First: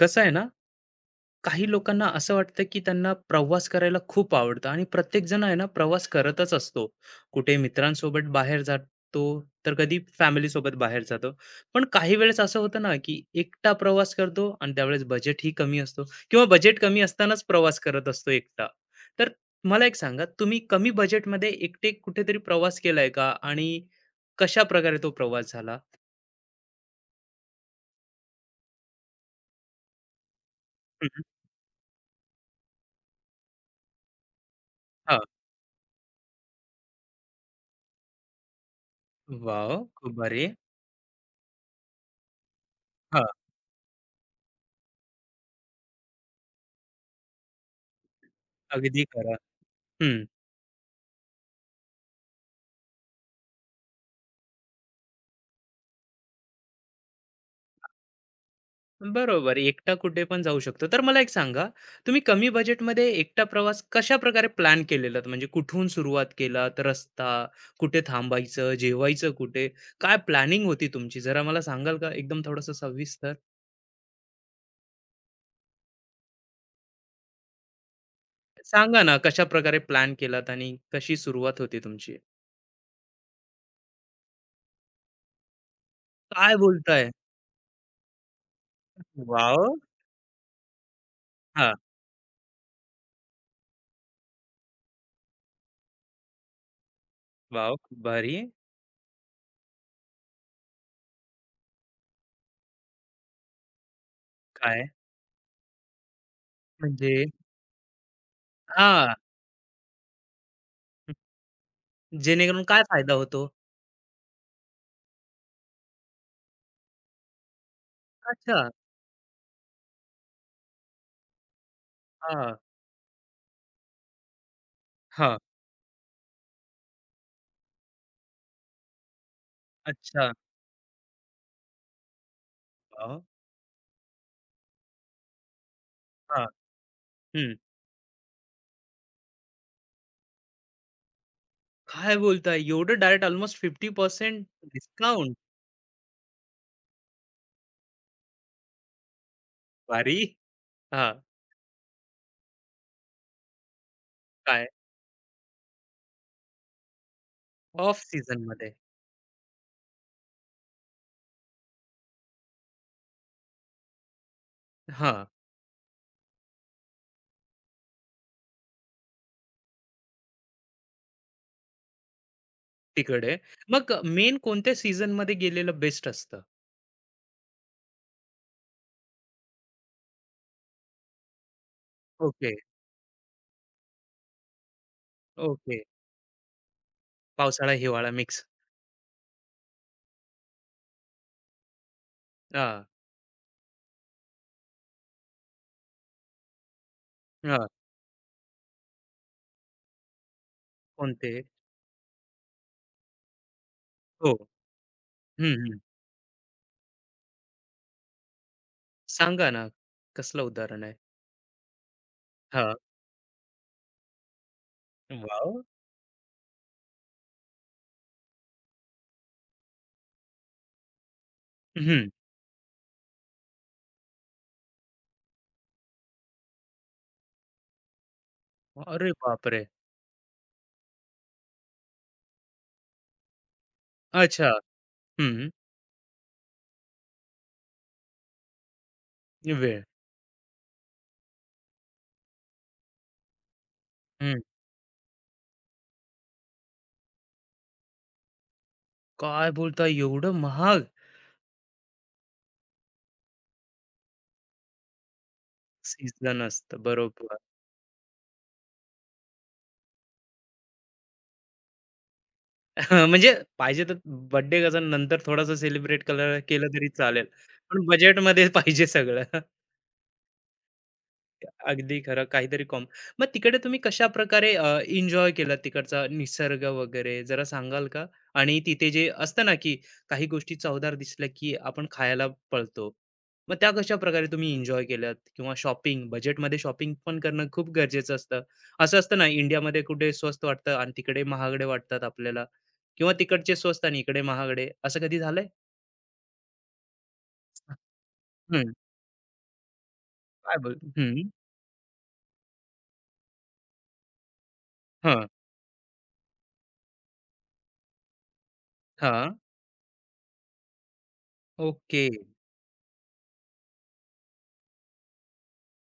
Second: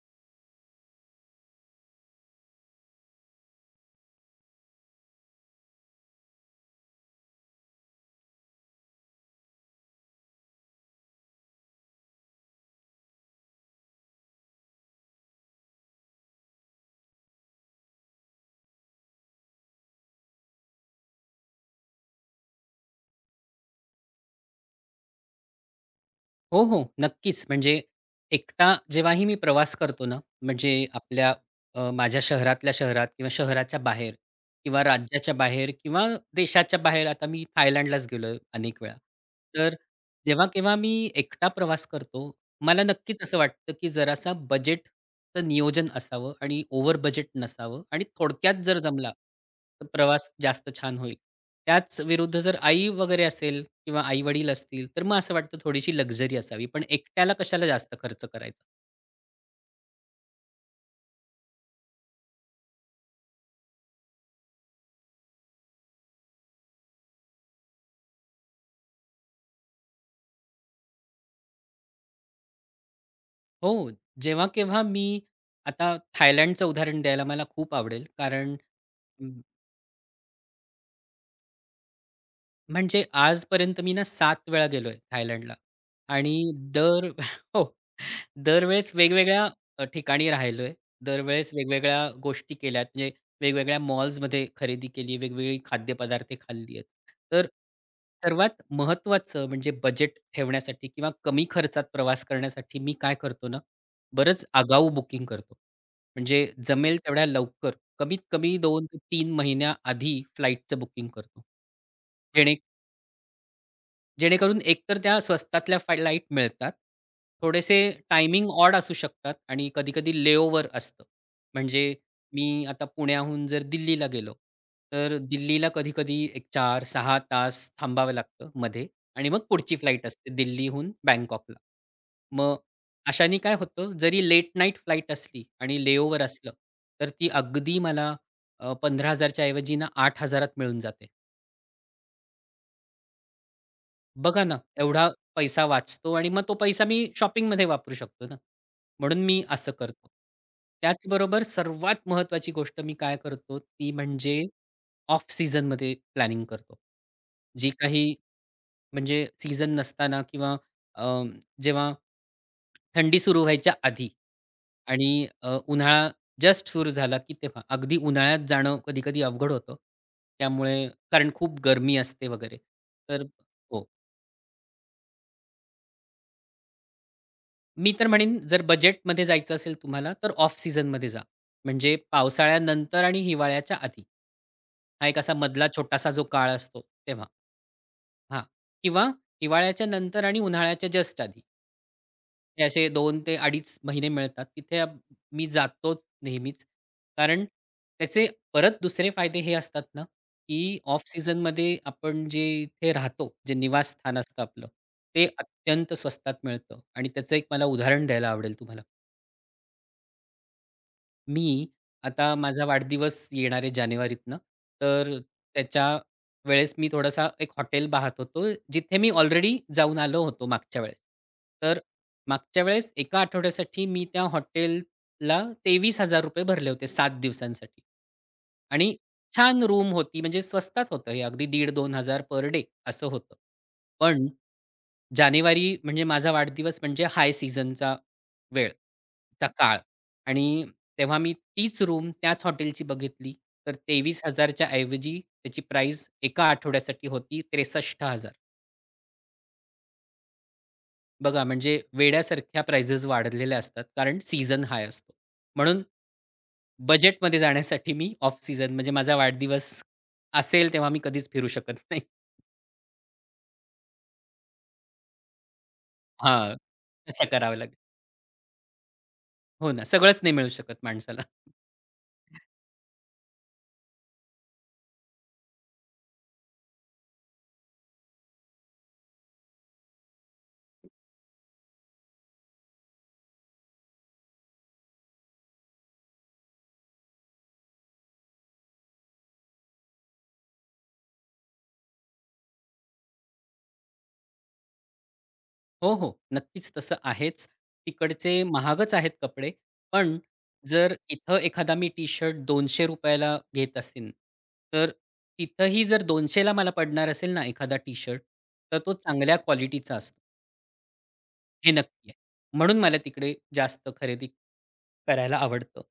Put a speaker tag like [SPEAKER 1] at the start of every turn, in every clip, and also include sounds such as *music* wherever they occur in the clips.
[SPEAKER 1] कसं आहे ना, काही लोकांना असं वाटतं, की त्यांना प्रवास करायला खूप आवडतं आणि प्रत्येकजण आहे ना, प्रवास करतच असतो. कुठे मित्रांसोबत बाहेर जातो, तर कधी फॅमिलीसोबत बाहेर जातो. पण काही वेळेस असं होतं ना, की एकटा प्रवास करतो आणि त्यावेळेस बजेटही कमी असतो किंवा बजेट कमी असतानाच प्रवास करत असतो एकटा. तर मला एक सांगा, तुम्ही कमी बजेटमध्ये एकटे कुठेतरी प्रवास केलाय का? आणि कशाप्रकारे तो प्रवास झाला?
[SPEAKER 2] हो, हो. नक्कीच. म्हणजे एकटा जेव्हाही मी प्रवास करतो ना, म्हणजे
[SPEAKER 1] हं, हं.
[SPEAKER 2] आपल्या माझ्या शहरातल्या शहरात किंवा शहराच्या बाहेर किंवा
[SPEAKER 1] हां.
[SPEAKER 2] राज्याच्या बाहेर किंवा देशाच्या बाहेर आता मी थायलंडलाच गेलोय अनेक वेळा. तर
[SPEAKER 1] खूप भारी.
[SPEAKER 2] जेव्हा केव्हा मी एकटा प्रवास करतो, मला
[SPEAKER 1] हां,
[SPEAKER 2] नक्कीच असं वाटतं, की जरासा बजेटचं नियोजन असावं आणि ओव्हर बजेट नसावं आणि थोडक्यात जर
[SPEAKER 1] अगदी
[SPEAKER 2] जमला,
[SPEAKER 1] खरं.
[SPEAKER 2] तर
[SPEAKER 1] हं.
[SPEAKER 2] प्रवास जास्त छान होईल. त्याच विरुद्ध जर आई वगैरे असेल किंवा आई-वडील असतील, तर मग असं वाटतं थोडीशी लक्झरी असावी. पण एकट्याला कशाला जास्त खर्च करायचा.
[SPEAKER 1] बरोबर. एकटा कुठे पण जाऊ शकतो. तर मला एक सांगा, तुम्ही कमी बजेटमध्ये एकटा प्रवास कशाप्रकारे प्लॅन केलेलात? म्हणजे कुठून सुरुवात केलात? रस्ता, कुठे थांबायचं, जेवायचं कुठे? काय प्लॅनिंग होती तुमची? जरा मला सांगाल का एकदम थोडंसं सविस्तर?
[SPEAKER 2] हो, जेव्हा-केव्हा मी आता थायलंडचं उदाहरण द्यायला मला खूप आवडेल. कारण
[SPEAKER 1] सांगा ना कशाप्रकारे प्लॅन केलात आणि कशी सुरुवात होती तुमची?
[SPEAKER 2] म्हणजे आजपर्यंत मी ना 7 वेळा गेलोय थायलंडला आणि
[SPEAKER 1] काय
[SPEAKER 2] दर
[SPEAKER 1] बोलताय?
[SPEAKER 2] *laughs* हो, दरवेळेस वेगवेगळ्या
[SPEAKER 1] वॉव!
[SPEAKER 2] ठिकाणी राहिलोय. दरवेळेस
[SPEAKER 1] हां.
[SPEAKER 2] वेगवेगळ्या गोष्टी केल्यात. म्हणजे वेगवेगळ्या मॉल्समध्ये खरेदी केली, वेगवेगळी खाद्यपदार्थ खाल्ली आहेत. तर
[SPEAKER 1] वॉव! खूप भारी.
[SPEAKER 2] सर्वात महत्त्वाचं म्हणजे बजेट ठेवण्यासाठी किंवा कमी खर्चात प्रवास करण्यासाठी मी काय करतो ना, बरंच
[SPEAKER 1] काय?
[SPEAKER 2] आगाऊ बुकिंग करतो. म्हणजे जमेल
[SPEAKER 1] म्हणजे
[SPEAKER 2] तेवढ्या लवकर, कमीत कमी 2 ते
[SPEAKER 1] हां.
[SPEAKER 2] 3 महिन्याआधी फ्लाइटचं बुकिंग करतो.
[SPEAKER 1] जेणेकरून काय फायदा होतो?
[SPEAKER 2] जेणेकरून एकतर त्या स्वस्तातल्या फाय लाईट मिळतात. थोडेसे टायमिंग
[SPEAKER 1] अच्छा.
[SPEAKER 2] ऑड असू शकतात आणि कधी-कधी लेओव्हर असतं. म्हणजे
[SPEAKER 1] हां.
[SPEAKER 2] मी आता पुण्याहून जर दिल्लीला गेलो, तर
[SPEAKER 1] हां.
[SPEAKER 2] दिल्लीला कधी-कधी एक चार, सहा, तास थांबावं लागतं मध्ये आणि मग पुढची फ्लाइट असते
[SPEAKER 1] अच्छा.
[SPEAKER 2] दिल्लीहून बँकॉकला. मग
[SPEAKER 1] वॉव!
[SPEAKER 2] अशाने काय होतं, जरी लेट नाईट फ्लाइट असली आणि लेओव्हर
[SPEAKER 1] हां.
[SPEAKER 2] असलं, तर ती अगदी मला 15,000 च्या ऐवजी ना 8,000 त मिळून जाते.
[SPEAKER 1] काय बोलताय? एवढं डायरेक्ट ऑलमोस्ट
[SPEAKER 2] बघा ना,
[SPEAKER 1] 50%
[SPEAKER 2] एवढा
[SPEAKER 1] डिस्काउंट.
[SPEAKER 2] पैसा वाचतो आणि मग तो पैसा मी शॉपिंगमध्ये वापरू शकतो ना. म्हणून मी असं करतो.
[SPEAKER 1] भारी. हां,
[SPEAKER 2] त्याचबरोबर सर्वात महत्त्वाची गोष्ट मी काय करतो, ती म्हणजे
[SPEAKER 1] काय
[SPEAKER 2] ऑफ सीझनमध्ये प्लॅनिंग करतो. जी
[SPEAKER 1] ऑफ
[SPEAKER 2] काही
[SPEAKER 1] सीझनमध्ये.
[SPEAKER 2] म्हणजे सीझन नसताना किंवा अ, जेव्हा थंडी सुरू व्हायच्या आधी आणि
[SPEAKER 1] हां,
[SPEAKER 2] उन्हाळा जस्ट सुरू झाला, की तेव्हा अगदी उन्हाळ्यात जाणं कधी-कधी अवघड होतं. त्यामुळे कारण खूप गरमी असते वगैरे. तर
[SPEAKER 1] तिकडे.
[SPEAKER 2] हो.
[SPEAKER 1] मग मेन कोणत्या सीझनमध्ये गेलेलं बेस्ट असतं?
[SPEAKER 2] मी तर म्हणेन जर बजेटमध्ये जायचं असेल तुम्हाला तर ऑफ सीझनमध्ये जा. म्हणजे
[SPEAKER 1] ओके,
[SPEAKER 2] पावसाळ्यानंतर आणि हिवाळ्याच्या आधी. हा एक असा मधला
[SPEAKER 1] ओके.
[SPEAKER 2] छोटासा जो काळ असतो तेव्हा.
[SPEAKER 1] पावसाळा, हिवाळा
[SPEAKER 2] हां.
[SPEAKER 1] मिक्स.
[SPEAKER 2] किंवा हिवाळ्याच्या नंतर आणि उन्हाळ्याच्या जस्ट आधी. हे
[SPEAKER 1] हां,
[SPEAKER 2] असे 2 ते 2.5 महिने मिळतात. तिथे मी जातोच नेहमीच. कारण
[SPEAKER 1] हां.
[SPEAKER 2] त्याचे परत दुसरे फायदे हे असतात ना, की ऑफ
[SPEAKER 1] कोणते?
[SPEAKER 2] सीझनमध्ये आपण जे इथे राहतो, जे निवासस्थान
[SPEAKER 1] हो.
[SPEAKER 2] असतं आपलं, ते
[SPEAKER 1] हं, हं.
[SPEAKER 2] अत्यंत स्वस्तात मिळतं आणि त्याचं एक मला उदाहरण द्यायला आवडेल तुम्हाला.
[SPEAKER 1] सांगा ना, कसलं उदाहरण आहे?
[SPEAKER 2] मी आता माझा
[SPEAKER 1] हां.
[SPEAKER 2] वाढदिवस येणार आहे जानेवारीतनं, तर
[SPEAKER 1] वॉव!
[SPEAKER 2] त्याच्या वेळेस मी थोडासा एक हॉटेल पाहत होतो, जिथे मी ऑलरेडी जाऊन आलो होतो मागच्या वेळेस. तर
[SPEAKER 1] हं.
[SPEAKER 2] मागच्या वेळेस एका आठवड्यासाठी मी त्या हॉटेलला ₹23,000 भरले होते 7 दिवसांसाठी आणि
[SPEAKER 1] अरे
[SPEAKER 2] छान
[SPEAKER 1] बापरे!
[SPEAKER 2] रूम होती म्हणजे स्वस्तात होतं हे अगदी 1,500-2,000 पर डे असं होतं. पण
[SPEAKER 1] अच्छा. हं.
[SPEAKER 2] जानेवारी म्हणजे माझा वाढदिवस म्हणजे हाय सीझनचा वेळ चा काळ
[SPEAKER 1] वेळ.
[SPEAKER 2] आणि तेव्हा मी तीच रूम त्याच हॉटेलची बघितली तर
[SPEAKER 1] हं.
[SPEAKER 2] 23,000च्या ऐवजी त्याची प्राईज एका आठवड्यासाठी होती 63,000.
[SPEAKER 1] काय बोलताय एवढं महाग
[SPEAKER 2] बघा म्हणजे वेड्यासारख्या प्राइजेस वाढलेल्या असतात कारण सीझन हाय असतो. म्हणून
[SPEAKER 1] सीझन असतं. बरोबर.
[SPEAKER 2] बजेटमध्ये जाण्यासाठी मी ऑफ सीझन म्हणजे माझा वाढदिवस असेल तेव्हा मी कधीच फिरू शकत नाही.
[SPEAKER 1] *laughs* म्हणजे पाहिजे तर बर्थडे कसा नंतर थोडासा सेलिब्रेट कलर
[SPEAKER 2] हां,
[SPEAKER 1] केलं तरी चालेल.
[SPEAKER 2] तसं करावं लागेल.
[SPEAKER 1] पण बजेटमध्ये पाहिजे सगळं.
[SPEAKER 2] हो ना, सगळंच नाही मिळू शकत माणसाला.
[SPEAKER 1] अगदी खरं. काहीतरी कॉम मग तिकडे तुम्ही कशाप्रकारे एन्जॉय केला तिकडचा निसर्ग वगैरे जरा सांगाल का? आणि तिथे जे असतं ना, की काही गोष्टी चवदार दिसल्या, की आपण खायला पळतो. मग त्या कशाप्रकारे तुम्ही एन्जॉय केल्यात? किंवा शॉपिंग बजेटमध्ये शॉपिंग पण करणं खूप गरजेचं असतं. असं असतं ना, इंडियामध्ये कुठे स्वस्त वाटतं आणि तिकडे महागडे वाटतात आपल्याला किंवा तिकडचे स्वस्त आणि इकडे महागडे. असं कधी झालंय?
[SPEAKER 2] हो, हो. नक्कीच तसं आहेच. तिकडचे
[SPEAKER 1] हं.
[SPEAKER 2] महागच आहेत कपडे. पण
[SPEAKER 1] काय बोल
[SPEAKER 2] जर
[SPEAKER 1] हं.
[SPEAKER 2] इथं एखादा मी टी-शर्ट ₹200 ला घेत असेन, तर
[SPEAKER 1] हां,
[SPEAKER 2] तिथंही जर 200 ला मला पडणार असेल ना एखादा टी-शर्ट, तर तो
[SPEAKER 1] हां.
[SPEAKER 2] चांगल्या क्वालिटीचा असतो. हे
[SPEAKER 1] ओके.
[SPEAKER 2] नक्की आहे. म्हणून मला तिकडे जास्त खरेदी करायला आवडतं.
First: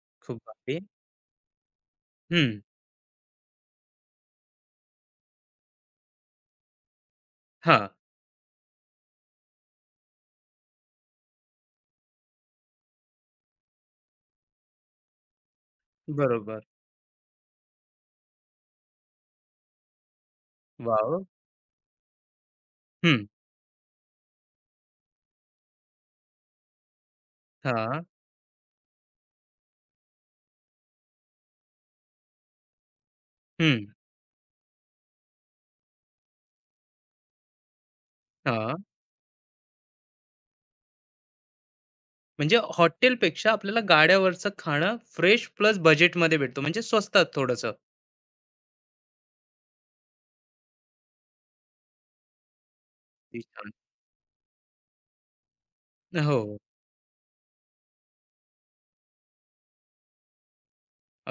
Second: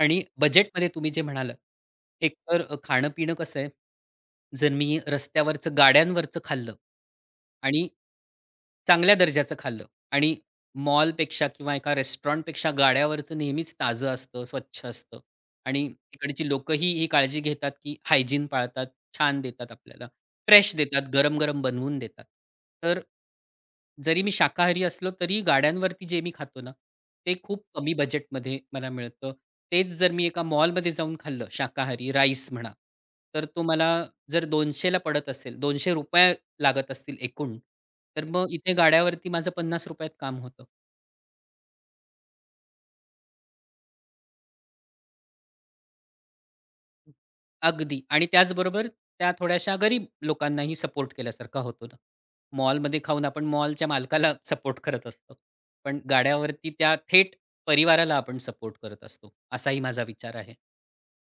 [SPEAKER 2] आणि
[SPEAKER 1] खूप भारी.
[SPEAKER 2] बजेटमध्ये तुम्ही जे म्हणालात, एक
[SPEAKER 1] हं.
[SPEAKER 2] तर खाणं-पिणं कसं आहे, जर मी रस्त्यावरचं गाड्यांवरचं खाल्लं आणि
[SPEAKER 1] हां.
[SPEAKER 2] चांगल्या दर्जाचं खाल्लं आणि मॉलपेक्षा किंवा एका रेस्टॉरंटपेक्षा गाड्यावरचं नेहमीच ताजं असतं, स्वच्छ असतं आणि तिकडची
[SPEAKER 1] बरोबर.
[SPEAKER 2] लोकंही ही काळजी घेतात, की हायजीन पाळतात, छान देतात आपल्याला. फ्रेश देतात,
[SPEAKER 1] वॉव!
[SPEAKER 2] गरम-गरम बनवून देतात. तर
[SPEAKER 1] हं.
[SPEAKER 2] जरी मी शाकाहारी असलो, तरी गाड्यांवरती जे मी खातो ना, ते खूप कमी
[SPEAKER 1] हां.
[SPEAKER 2] बजेटमध्ये मला मिळतं. तेच जर मी एका मॉलमध्ये जाऊन खाल्लं, शाकाहारी राईस म्हणा, तर तो
[SPEAKER 1] हं.
[SPEAKER 2] मला जर 200 ला पडत असेल ₹200 लागत असतील एकूण, तर मग इथे
[SPEAKER 1] हां.
[SPEAKER 2] गाड्यावरती माझं ₹50त काम होतं.
[SPEAKER 1] म्हणजे हॉटेलपेक्षा आपल्याला गाड्यावरचं खाणं फ्रेश प्लस बजेटमध्ये भेटतो. म्हणजे स्वस्तात थोडंसं.
[SPEAKER 2] अगदी आणि त्याचबरोबर त्या थोड्याशा गरीब लोकांनाही सपोर्ट केल्यासारखा होतो ना. मॉलमध्ये खाऊन
[SPEAKER 1] किती
[SPEAKER 2] आपण
[SPEAKER 1] छान.
[SPEAKER 2] मॉलच्या मालकाला सपोर्ट करत असतो. पण
[SPEAKER 1] हो.
[SPEAKER 2] गाड्यावरती त्या थेट परिवाराला आपण सपोर्ट करत असतो, असाही माझा विचार आहे.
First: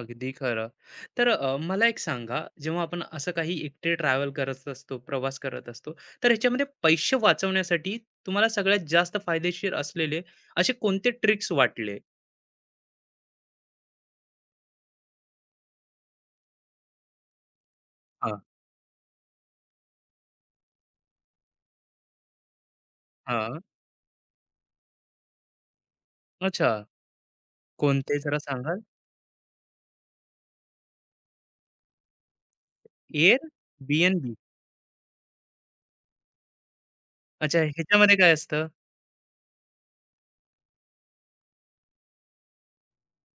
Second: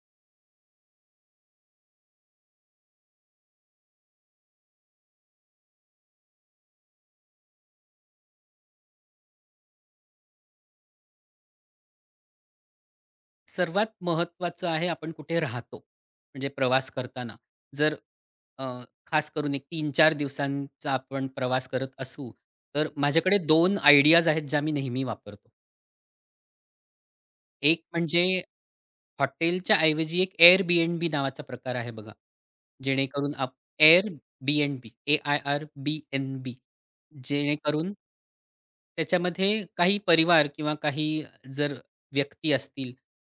[SPEAKER 1] अगदी खरं. तर मला एक सांगा, जेव्हा आपण असं काही एकटे ट्रॅव्हल करत असतो, प्रवास करत असतो, तर ह्याच्यामध्ये पैसे वाचवण्यासाठी तुम्हाला सगळ्यात जास्त फायदेशीर असलेले असे कोणते ट्रिक्स वाटले?
[SPEAKER 2] सर्वात महत्त्वाचं आहे आपण कुठे राहतो. म्हणजे प्रवास करताना जर
[SPEAKER 1] हां.
[SPEAKER 2] अ, खास करून एक 3-4 दिवसांचा आपण प्रवास करत असू, तर माझ्याकडे
[SPEAKER 1] हां.
[SPEAKER 2] 2 आयडियाज आहेत ज्या मी नेहमी वापरतो.
[SPEAKER 1] अच्छा.
[SPEAKER 2] एक
[SPEAKER 1] कोणते
[SPEAKER 2] म्हणजे
[SPEAKER 1] जरा सांगाल?
[SPEAKER 2] हॉटेलच्या ऐवजी एक Airbnb नावाचा प्रकार आहे बघा. जेणेकरून
[SPEAKER 1] Airbnb.
[SPEAKER 2] Airbnb, A-I-R-B-N-B
[SPEAKER 1] अच्छा
[SPEAKER 2] जेणेकरून
[SPEAKER 1] ह्याच्यामध्ये काय असतं?
[SPEAKER 2] त्याच्यामध्ये काही परिवार किंवा काही जर व्यक्ती असतील,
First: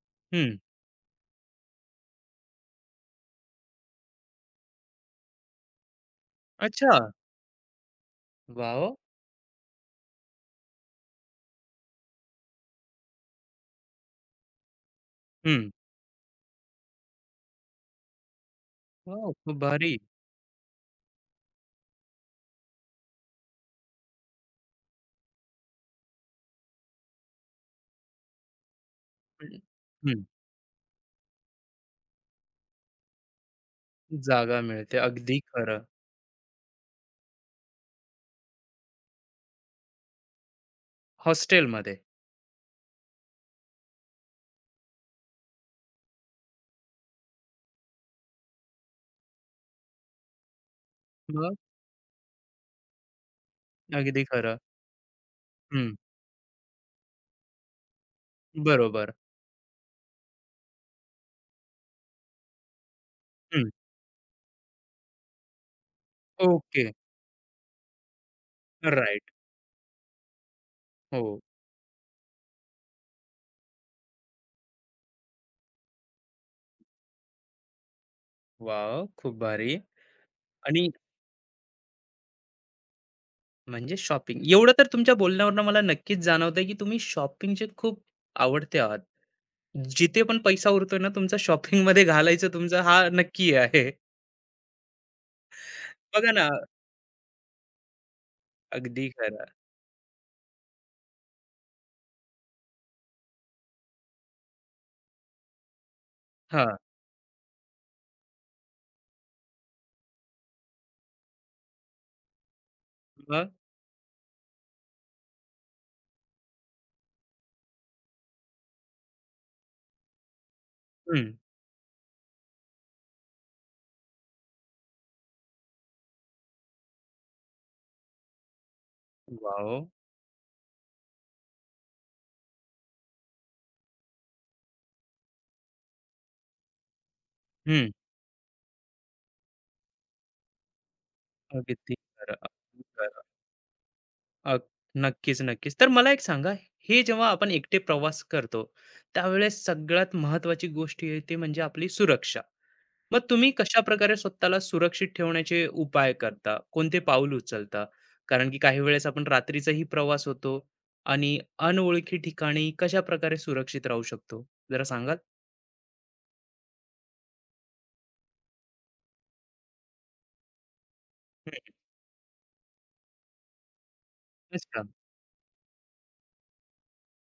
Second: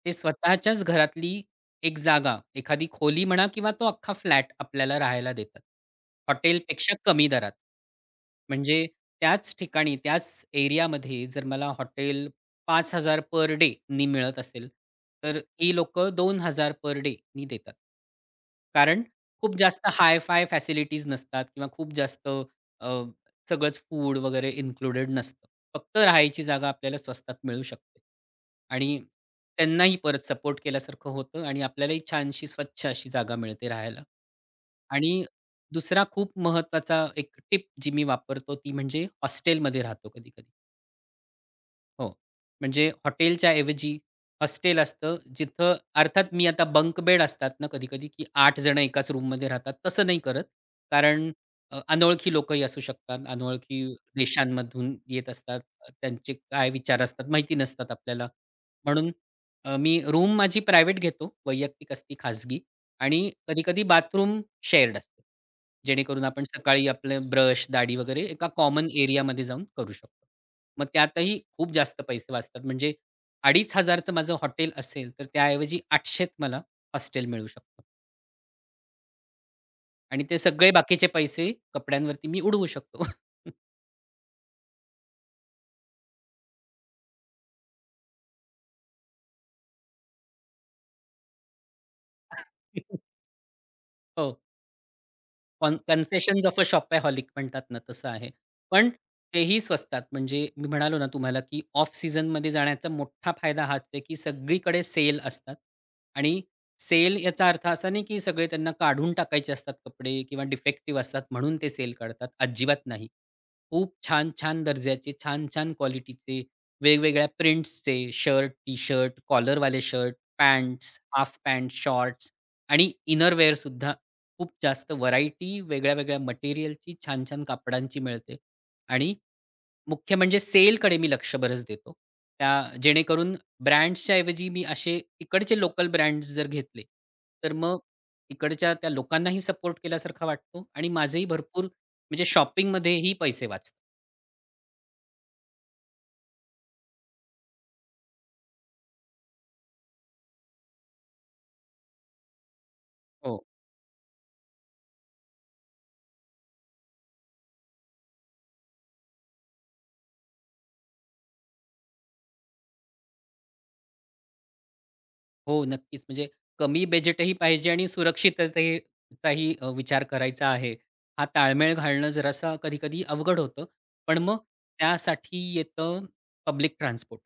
[SPEAKER 2] ते स्वतःच्याच घरातली एक जागा, एखादी खोली म्हणा किंवा तो अख्खा फ्लॅट आपल्याला राहायला देतात. हॉटेलपेक्षा
[SPEAKER 1] अच्छा!
[SPEAKER 2] कमी दरात.
[SPEAKER 1] वाह!
[SPEAKER 2] म्हणजे
[SPEAKER 1] ओ!
[SPEAKER 2] त्याच ठिकाणी, त्याच एरियामध्ये जर मला हॉटेल 5,000 पर डे नी मिळत असेल, तर
[SPEAKER 1] हं.
[SPEAKER 2] ही लोकं 2,000 पर डे नी देतात. कारण
[SPEAKER 1] खूप
[SPEAKER 2] खूप जास्त
[SPEAKER 1] भारी.
[SPEAKER 2] हाय-फाय फॅसिलिटीज नसतात किंवा खूप जास्त सगळंच फूड वगैरे इन्क्लुडेड नसतं. फक्त राहायची जागा आपल्याला स्वस्तात मिळू शकते. आणि
[SPEAKER 1] हं,
[SPEAKER 2] त्यांनाही परत सपोर्ट केल्यासारखं होतं आणि आपल्यालाही छानशी स्वच्छ अशी जागा मिळते राहायला.
[SPEAKER 1] जागा मिळते.
[SPEAKER 2] आणि
[SPEAKER 1] अगदी खरं.
[SPEAKER 2] दुसरा खूप महत्त्वाचा एक टिप जी मी वापरतो ती म्हणजे हॉस्टेलमध्ये राहतो कधी-कधी.
[SPEAKER 1] हॉस्टेलमध्ये.
[SPEAKER 2] हो. म्हणजे हॉटेलच्या ऐवजी हॉस्टेल असतं, जिथं अर्थात मी आता बंक बेड असतात ना कधी-कधी, की 8 जण एकाच रूममध्ये राहतात. तसं नाही करत. कारण
[SPEAKER 1] मग?
[SPEAKER 2] अनोळखी लोकही असू शकतात. अनोळखी
[SPEAKER 1] अगदी खरं.
[SPEAKER 2] देशांमधून येत असतात.
[SPEAKER 1] हं.
[SPEAKER 2] त्यांचे काय विचार असतात माहिती नसतात आपल्याला. म्हणून
[SPEAKER 1] बरोबर.
[SPEAKER 2] मी रूम माझी प्रायव्हेट घेतो. वैयक्तिक असते, खाजगी. आणि
[SPEAKER 1] हं.
[SPEAKER 2] कधी-कधी बाथरूम शेअर्ड असते. जेणेकरून आपण
[SPEAKER 1] ओके.
[SPEAKER 2] सकाळी आपले ब्रश, दाढी वगैरे एका कॉमन
[SPEAKER 1] राइट.
[SPEAKER 2] एरियामध्ये जाऊन करू शकतो. मग त्यातही
[SPEAKER 1] हो.
[SPEAKER 2] खूप जास्त पैसे वाचतात. म्हणजे 2,500 चं माझं हॉटेल असेल, तर त्याऐवजी 800 त मला हॉस्टेल मिळू शकतं
[SPEAKER 1] वॉव! खूप भारी.
[SPEAKER 2] आणि ते सगळे
[SPEAKER 1] आणि
[SPEAKER 2] बाकीचे पैसे कपड्यांवरती मी उडवू शकतो.
[SPEAKER 1] म्हणजे शॉपिंग. एवढं तर तुमच्या बोलण्यावरून मला नक्कीच जाणवतंय की तुम्ही शॉपिंगचे खूप आवडते आहात. जिथे पण पैसा उरतोय ना तुमचा शॉपिंगमध्ये घालायचा तुमचा हा
[SPEAKER 2] *laughs*
[SPEAKER 1] नक्की आहे.
[SPEAKER 2] हो.
[SPEAKER 1] बघा
[SPEAKER 2] कन्फेशन्स
[SPEAKER 1] ना.
[SPEAKER 2] ऑफ अ शॉपaholic म्हणतात ना, तसं आहे. पण
[SPEAKER 1] अगदी खरं.
[SPEAKER 2] तेही स्वस्तात. म्हणजे मी म्हणालो ना तुम्हाला, की ऑफ सीझनमध्ये जाण्याचा मोठा फायदा हाच आहे, की सगळीकडे सेल असतात आणि
[SPEAKER 1] हां.
[SPEAKER 2] सेल याचा अर्थ असा नाही, की सगळे त्यांना काढून टाकायचे असतात कपडे किंवा डिफेक्टिव्ह असतात म्हणून ते सेल काढतात. अजिबात नाही.
[SPEAKER 1] मग?
[SPEAKER 2] खूप छान-छान दर्जाचे, छान-छान क्वालिटीचे, वेगवेगळ्या प्रिंट्सचे शर्ट, टी-शर्ट, कॉलरवाले shirt, pants,
[SPEAKER 1] hmm.
[SPEAKER 2] Half pant, shorts आणि इनरवेअरसुद्धा खूप जास्त व्हरायटी वेगळ्या-वेगळ्या मटेरिअलची, छान-छान कापडांची मिळते आणि
[SPEAKER 1] वॉव!
[SPEAKER 2] मुख्य म्हणजे सेलकडे मी लक्ष बरंच देतो. त्या जेणेकरून ब्रँड्सच्या ऐवजी मी असे तिकडचे लोकल ब्रँड्स जर घेतले, तर मग
[SPEAKER 1] हं.
[SPEAKER 2] तिकडच्या त्या लोकांनाही सपोर्ट केल्यासारखा वाटतो आणि माझेही भरपूर
[SPEAKER 1] अगदी
[SPEAKER 2] म्हणजे
[SPEAKER 1] खरं, अगदी
[SPEAKER 2] शॉपिंगमध्येही
[SPEAKER 1] खरं.
[SPEAKER 2] पैसे वाचतात.
[SPEAKER 1] अग नक्कीच, नक्कीच. तर मला एक सांगा, हे जेव्हा आपण एकटे प्रवास करतो, त्यावेळेस सगळ्यात महत्वाची गोष्ट आहे ते म्हणजे आपली सुरक्षा. मग तुम्ही कशा प्रकारे स्वतःला सुरक्षित ठेवण्याचे उपाय करता? कोणते पाऊल उचलता? कारण की काही वेळेस आपण रात्रीचाही प्रवास होतो आणि अनोळखी ठिकाणी कशाप्रकारे सुरक्षित राहू शकतो? जरा सांगाल?
[SPEAKER 2] हो, नक्कीच. म्हणजे कमी बजेटही पाहिजे आणि सुरक्षिततेचाही विचार करायचा आहे. हा ताळमेळ
[SPEAKER 1] हं,
[SPEAKER 2] घालणं जरासा कधी-कधी अवघड होतं. पण मग
[SPEAKER 1] अच्छा.
[SPEAKER 2] त्यासाठी येतं पब्लिक ट्रान्सपोर्ट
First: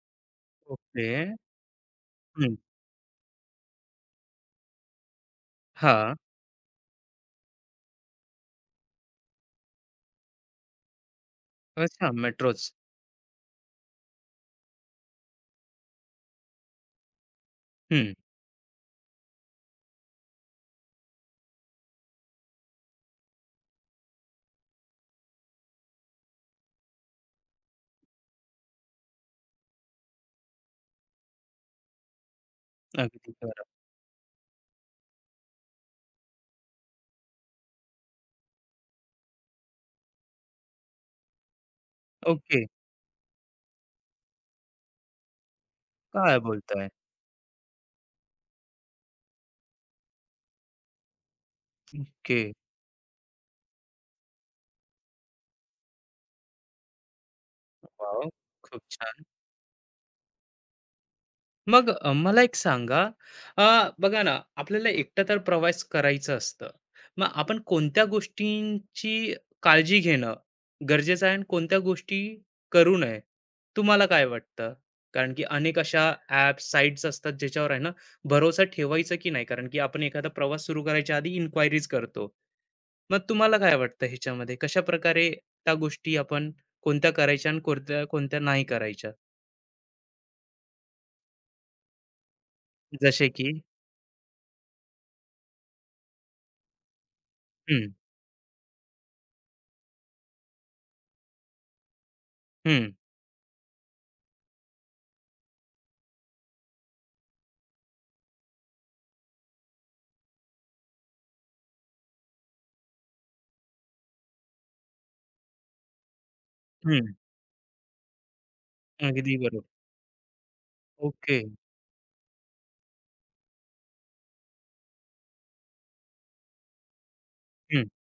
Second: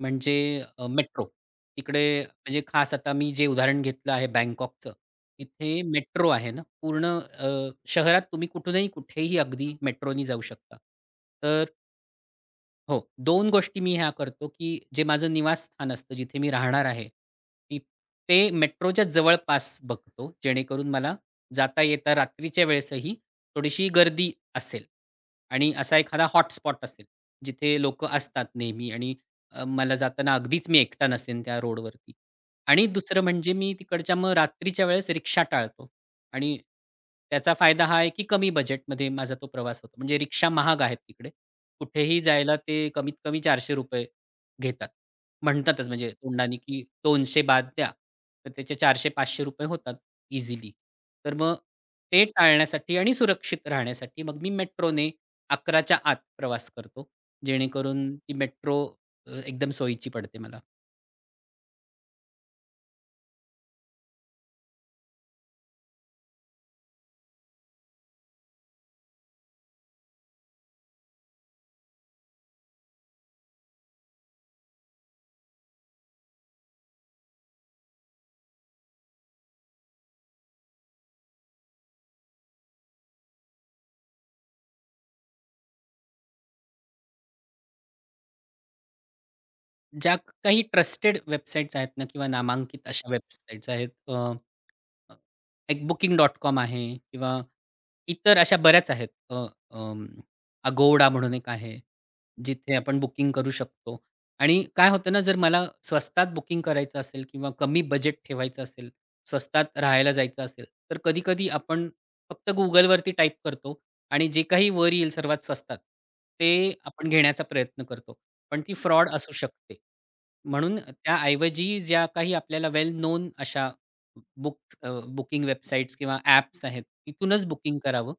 [SPEAKER 2] म्हणजे
[SPEAKER 1] ओके.
[SPEAKER 2] मेट्रो. तिकडे
[SPEAKER 1] हं.
[SPEAKER 2] म्हणजे खास आता मी जे उदाहरण घेतलं आहे बँकॉकचं, तिथे
[SPEAKER 1] हां.
[SPEAKER 2] मेट्रो आहे ना पूर्ण अ, शहरात तुम्ही कुठूनही कुठेही अगदी मेट्रोनी जाऊ शकता. तर
[SPEAKER 1] अच्छा, मेट्रोच.
[SPEAKER 2] हो. 2 गोष्टी मी ह्या करतो, की जे माझं निवासस्थान असतं, जिथे मी राहणार आहे, ती
[SPEAKER 1] हं.
[SPEAKER 2] ते मेट्रोच्या जवळपास बघतो, जेणेकरून मला जाता-येता रात्रीच्या वेळेसही थोडीशी गर्दी असेल आणि असा एखादा हॉटस्पॉट असेल, जिथे लोकं असतात नेहमी आणि मला जाताना अगदीच मी एकटा नसेन त्या रोडवरती. आणि दुसरं
[SPEAKER 1] अगदी
[SPEAKER 2] म्हणजे मी
[SPEAKER 1] खरं.
[SPEAKER 2] तिकडच्या मग रात्रीच्या वेळेस रिक्षा टाळतो आणि त्याचा फायदा हा आहे, की कमी बजेटमध्ये माझा तो प्रवास होतो. म्हणजे रिक्षा महाग आहेत तिकडे कुठेही जायला
[SPEAKER 1] ओके.
[SPEAKER 2] ते कमीत कमी ₹400 घेतात. म्हणतातच म्हणजे
[SPEAKER 1] काय
[SPEAKER 2] तोंडाने, की
[SPEAKER 1] बोलताय?
[SPEAKER 2] 200 बाद द्या. तर त्याचे ₹400-500 होतात इझिली. तर मग ते
[SPEAKER 1] ओके.
[SPEAKER 2] टाळण्यासाठी आणि सुरक्षित राहण्यासाठी मग मी मेट्रोने 11च्या आत प्रवास करतो. जेणेकरून
[SPEAKER 1] वॉव!
[SPEAKER 2] ती
[SPEAKER 1] खूप
[SPEAKER 2] मेट्रो
[SPEAKER 1] छान.
[SPEAKER 2] एकदम सोयीची पडते मला.
[SPEAKER 1] मग मला एक सांगा, बघा ना, आपल्याला एकटं तर प्रवास करायचं असतं. मग आपण कोणत्या गोष्टींची काळजी घेणं गरजेचं आहे आणि कोणत्या गोष्टी करू नये? तुम्हाला काय वाटतं? कारण की अनेक अशा ॲप्स, साइट्स असतात ज्याच्यावर आहे ना, भरोसा ठेवायचा की नाही? कारण की आपण एखादा प्रवास सुरू करायच्या आधी इन्क्वायरीज करतो. मग तुम्हाला काय वाटतं ह्याच्यामध्ये? कशाप्रकारे त्या गोष्टी आपण कोणत्या करायच्या आणि कोणत्या कोणत्या नाही करायच्या?
[SPEAKER 2] ज्या काही ट्रस्टेड वेबसाईट्स आहेत ना किंवा नामांकित अशा
[SPEAKER 1] जसे की?
[SPEAKER 2] वेबसाईट्स आहेत एक Booking डॉट कॉम आहे किंवा
[SPEAKER 1] हं,
[SPEAKER 2] इतर अशा बऱ्याच आहेत. अं, Agoda म्हणून एक आहे, जिथे
[SPEAKER 1] हं,
[SPEAKER 2] आपण बुकिंग करू शकतो. आणि काय होतं ना, जर मला स्वस्तात बुकिंग करायचं असेल किंवा कमी बजेट ठेवायचं असेल, स्वस्तात राहायला जायचं असेल, तर कधी-कधी आपण फक्त Googleवरती टाईप करतो आणि जे काही वर येईल सर्वात स्वस्तात, ते आपण
[SPEAKER 1] हं.
[SPEAKER 2] घेण्याचा प्रयत्न करतो. पण ती फ्रॉड असू
[SPEAKER 1] अगदी बरोबर.
[SPEAKER 2] शकते. म्हणून
[SPEAKER 1] ओके.
[SPEAKER 2] त्याऐवजी ज्या काही आपल्याला वेल नोन अशा बुक अ, बुकिंग वेबसाईट्स किंवा ॲप्स आहेत, तिथूनच बुकिंग
[SPEAKER 1] हं,
[SPEAKER 2] करावं.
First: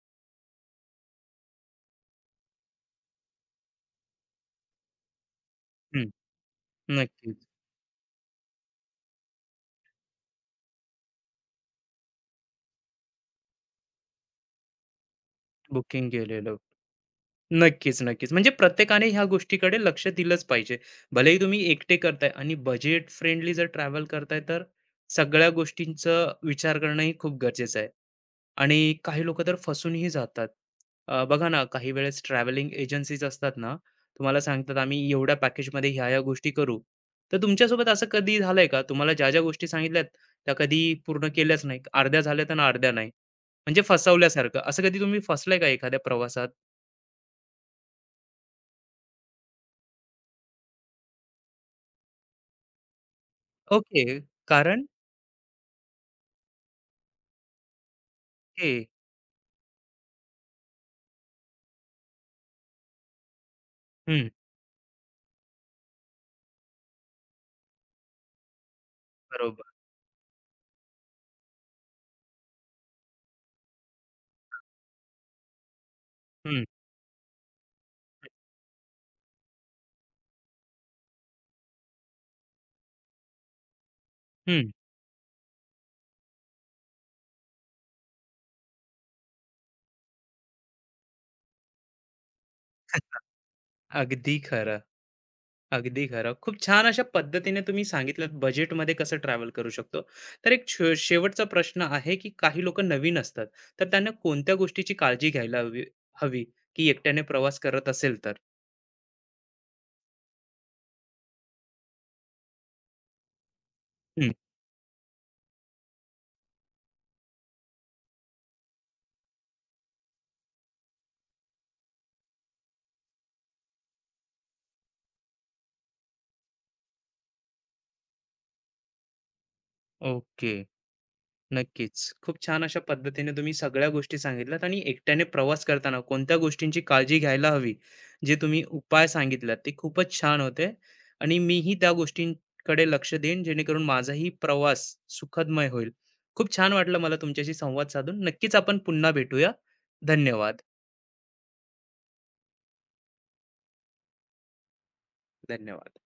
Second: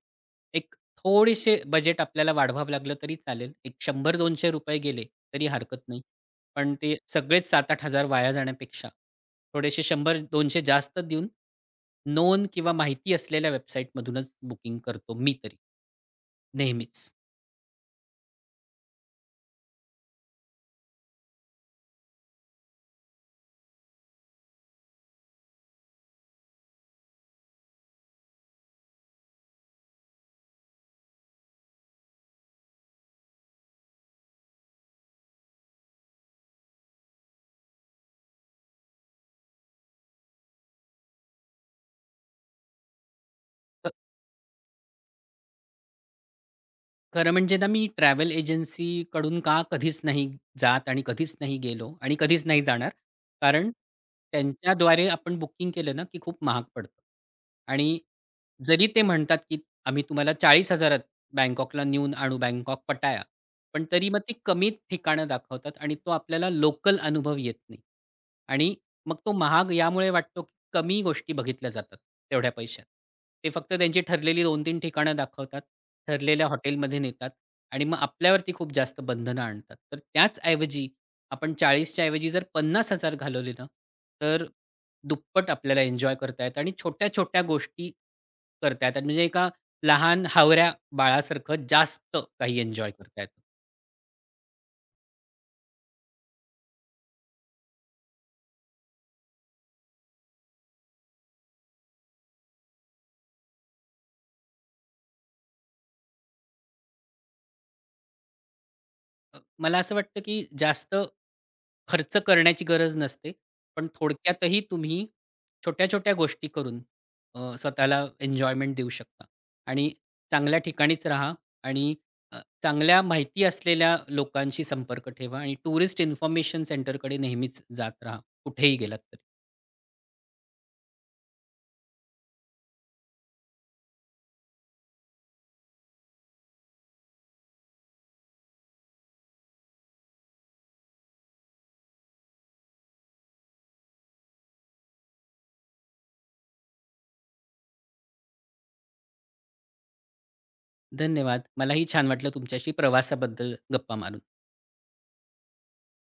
[SPEAKER 2] एक थोडेसे बजेट आपल्याला वाढवावं लागलं तरी चालेल. एक ₹100-200 गेले तरी हरकत नाही.
[SPEAKER 1] हं.
[SPEAKER 2] पण ते
[SPEAKER 1] नक्कीच.
[SPEAKER 2] सगळेच 7,000-8,000 वाया जाण्यापेक्षा थोडेसे 100-200 जास्त देऊन नोंद किंवा माहिती असलेल्या वेबसाईटमधूनच बुकिंग करतो मी तरी.
[SPEAKER 1] बुकिंग केलेलं.
[SPEAKER 2] नेहमीच.
[SPEAKER 1] नक्कीच, नक्कीच. म्हणजे प्रत्येकाने ह्या गोष्टीकडे लक्ष दिलंच पाहिजे. भलेही तुम्ही एकटे करताय आणि बजेट फ्रेंडली जर ट्रॅव्हल करताय, तर सगळ्या गोष्टींचा विचार करणंही खूप गरजेचं आहे. आणि काही लोकं तर फसूनही जातात. बघा ना, काही वेळेस ट्रॅव्हलिंग एजन्सीज असतात ना, तुम्हाला सांगतात आम्ही एवढ्या पॅकेजमध्ये ह्या-ह्या गोष्टी करू. तर तुमच्यासोबत असं कधी झालंय का? तुम्हाला ज्या-ज्या गोष्टी सांगितल्यात त्या कधी पूर्ण केल्याच नाही. अर्ध्या झाल्यात आणि अर्ध्या नाही. म्हणजे फसवल्यासारखं. असं कधी तुम्ही फसलाय का एखाद्या प्रवासात?
[SPEAKER 2] खरं म्हणजे ना, मी ट्रॅव्हल एजन्सीकडून कधीच नाही जात आणि कधीच नाही गेलो आणि कधीच नाही जाणार. कारण
[SPEAKER 1] ओके. कारण?
[SPEAKER 2] त्यांच्याद्वारे आपण बुकिंग केलं ना, की खूप महाग पडतं आणि
[SPEAKER 1] हे.
[SPEAKER 2] जरी ते म्हणतात, की आम्ही तुम्हाला 40,000त बँकॉकला नेऊन आणू, बँकॉक पटाया. पण तरी मग
[SPEAKER 1] हं.
[SPEAKER 2] ती कमी ठिकाणं दाखवतात आणि तो आपल्याला लोकल अनुभव येत नाही. आणि मग तो
[SPEAKER 1] बरोबर.
[SPEAKER 2] महाग यामुळे वाटतो, की कमी गोष्टी बघितल्या जातात तेवढ्या पैशात. ते फक्त त्यांची ठरलेली 2-3 ठिकाणं दाखवतात, ठरलेल्या
[SPEAKER 1] हं,
[SPEAKER 2] हॉटेलमध्ये नेतात आणि मग आपल्यावरती खूप जास्त बंधनं आणतात. तर त्याच ऐवजी आपण 40च्या ऐवजी जर 50,000 घालवले ना, तर
[SPEAKER 1] हं.
[SPEAKER 2] दुप्पट आपल्याला एन्जॉय करता येतं आणि छोट्या-छोट्या गोष्टी करता येतात. म्हणजे एका लहान हावऱ्या बाळासारखं जास्त काही एन्जॉय करता
[SPEAKER 1] *laughs*
[SPEAKER 2] येतं.
[SPEAKER 1] अगदी खरं. अगदी खरं. खूप छान अशा पद्धतीने तुम्ही सांगितलं बजेटमध्ये कसं ट्रॅव्हल करू शकतो. तर एक शेवटचा प्रश्न आहे, की काही लोकं नवीन असतात, तर त्यांना कोणत्या गोष्टीची काळजी घ्यायला हवी हवी, की एकट्याने प्रवास करत असेल तर?
[SPEAKER 2] मला असं वाटतं की जास्त खर्च करण्याची गरज नसते. पण
[SPEAKER 1] हं.
[SPEAKER 2] थोडक्यातही तुम्ही छोट्या-छोट्या गोष्टी करून स्वतःला एन्जॉयमेंट देऊ शकता आणि चांगल्या ठिकाणीच राहा आणि अ, चांगल्या माहिती असलेल्या लोकांशी संपर्क ठेवा आणि टुरिस्ट इन्फॉर्मेशन सेंटरकडे नेहमीच जात राहा, कुठेही गेलात तरी.
[SPEAKER 1] ओके. नक्कीच. खूप छान अशा पद्धतीने तुम्ही सगळ्या गोष्टी सांगितल्यात आणि एकट्याने प्रवास करताना कोणत्या गोष्टींची काळजी घ्यायला हवी, जे तुम्ही उपाय सांगितलात ते खूपच छान होते आणि मीही त्या गोष्टींकडे लक्ष देईन जेणेकरून माझाही प्रवास सुखदमय होईल. खूप छान वाटलं मला तुमच्याशी संवाद साधून. नक्कीच आपण पुन्हा भेटूया. धन्यवाद.
[SPEAKER 2] धन्यवाद. मलाही छान वाटलं तुमच्याशी प्रवासाबद्दल गप्पा मारून.
[SPEAKER 1] धन्यवाद.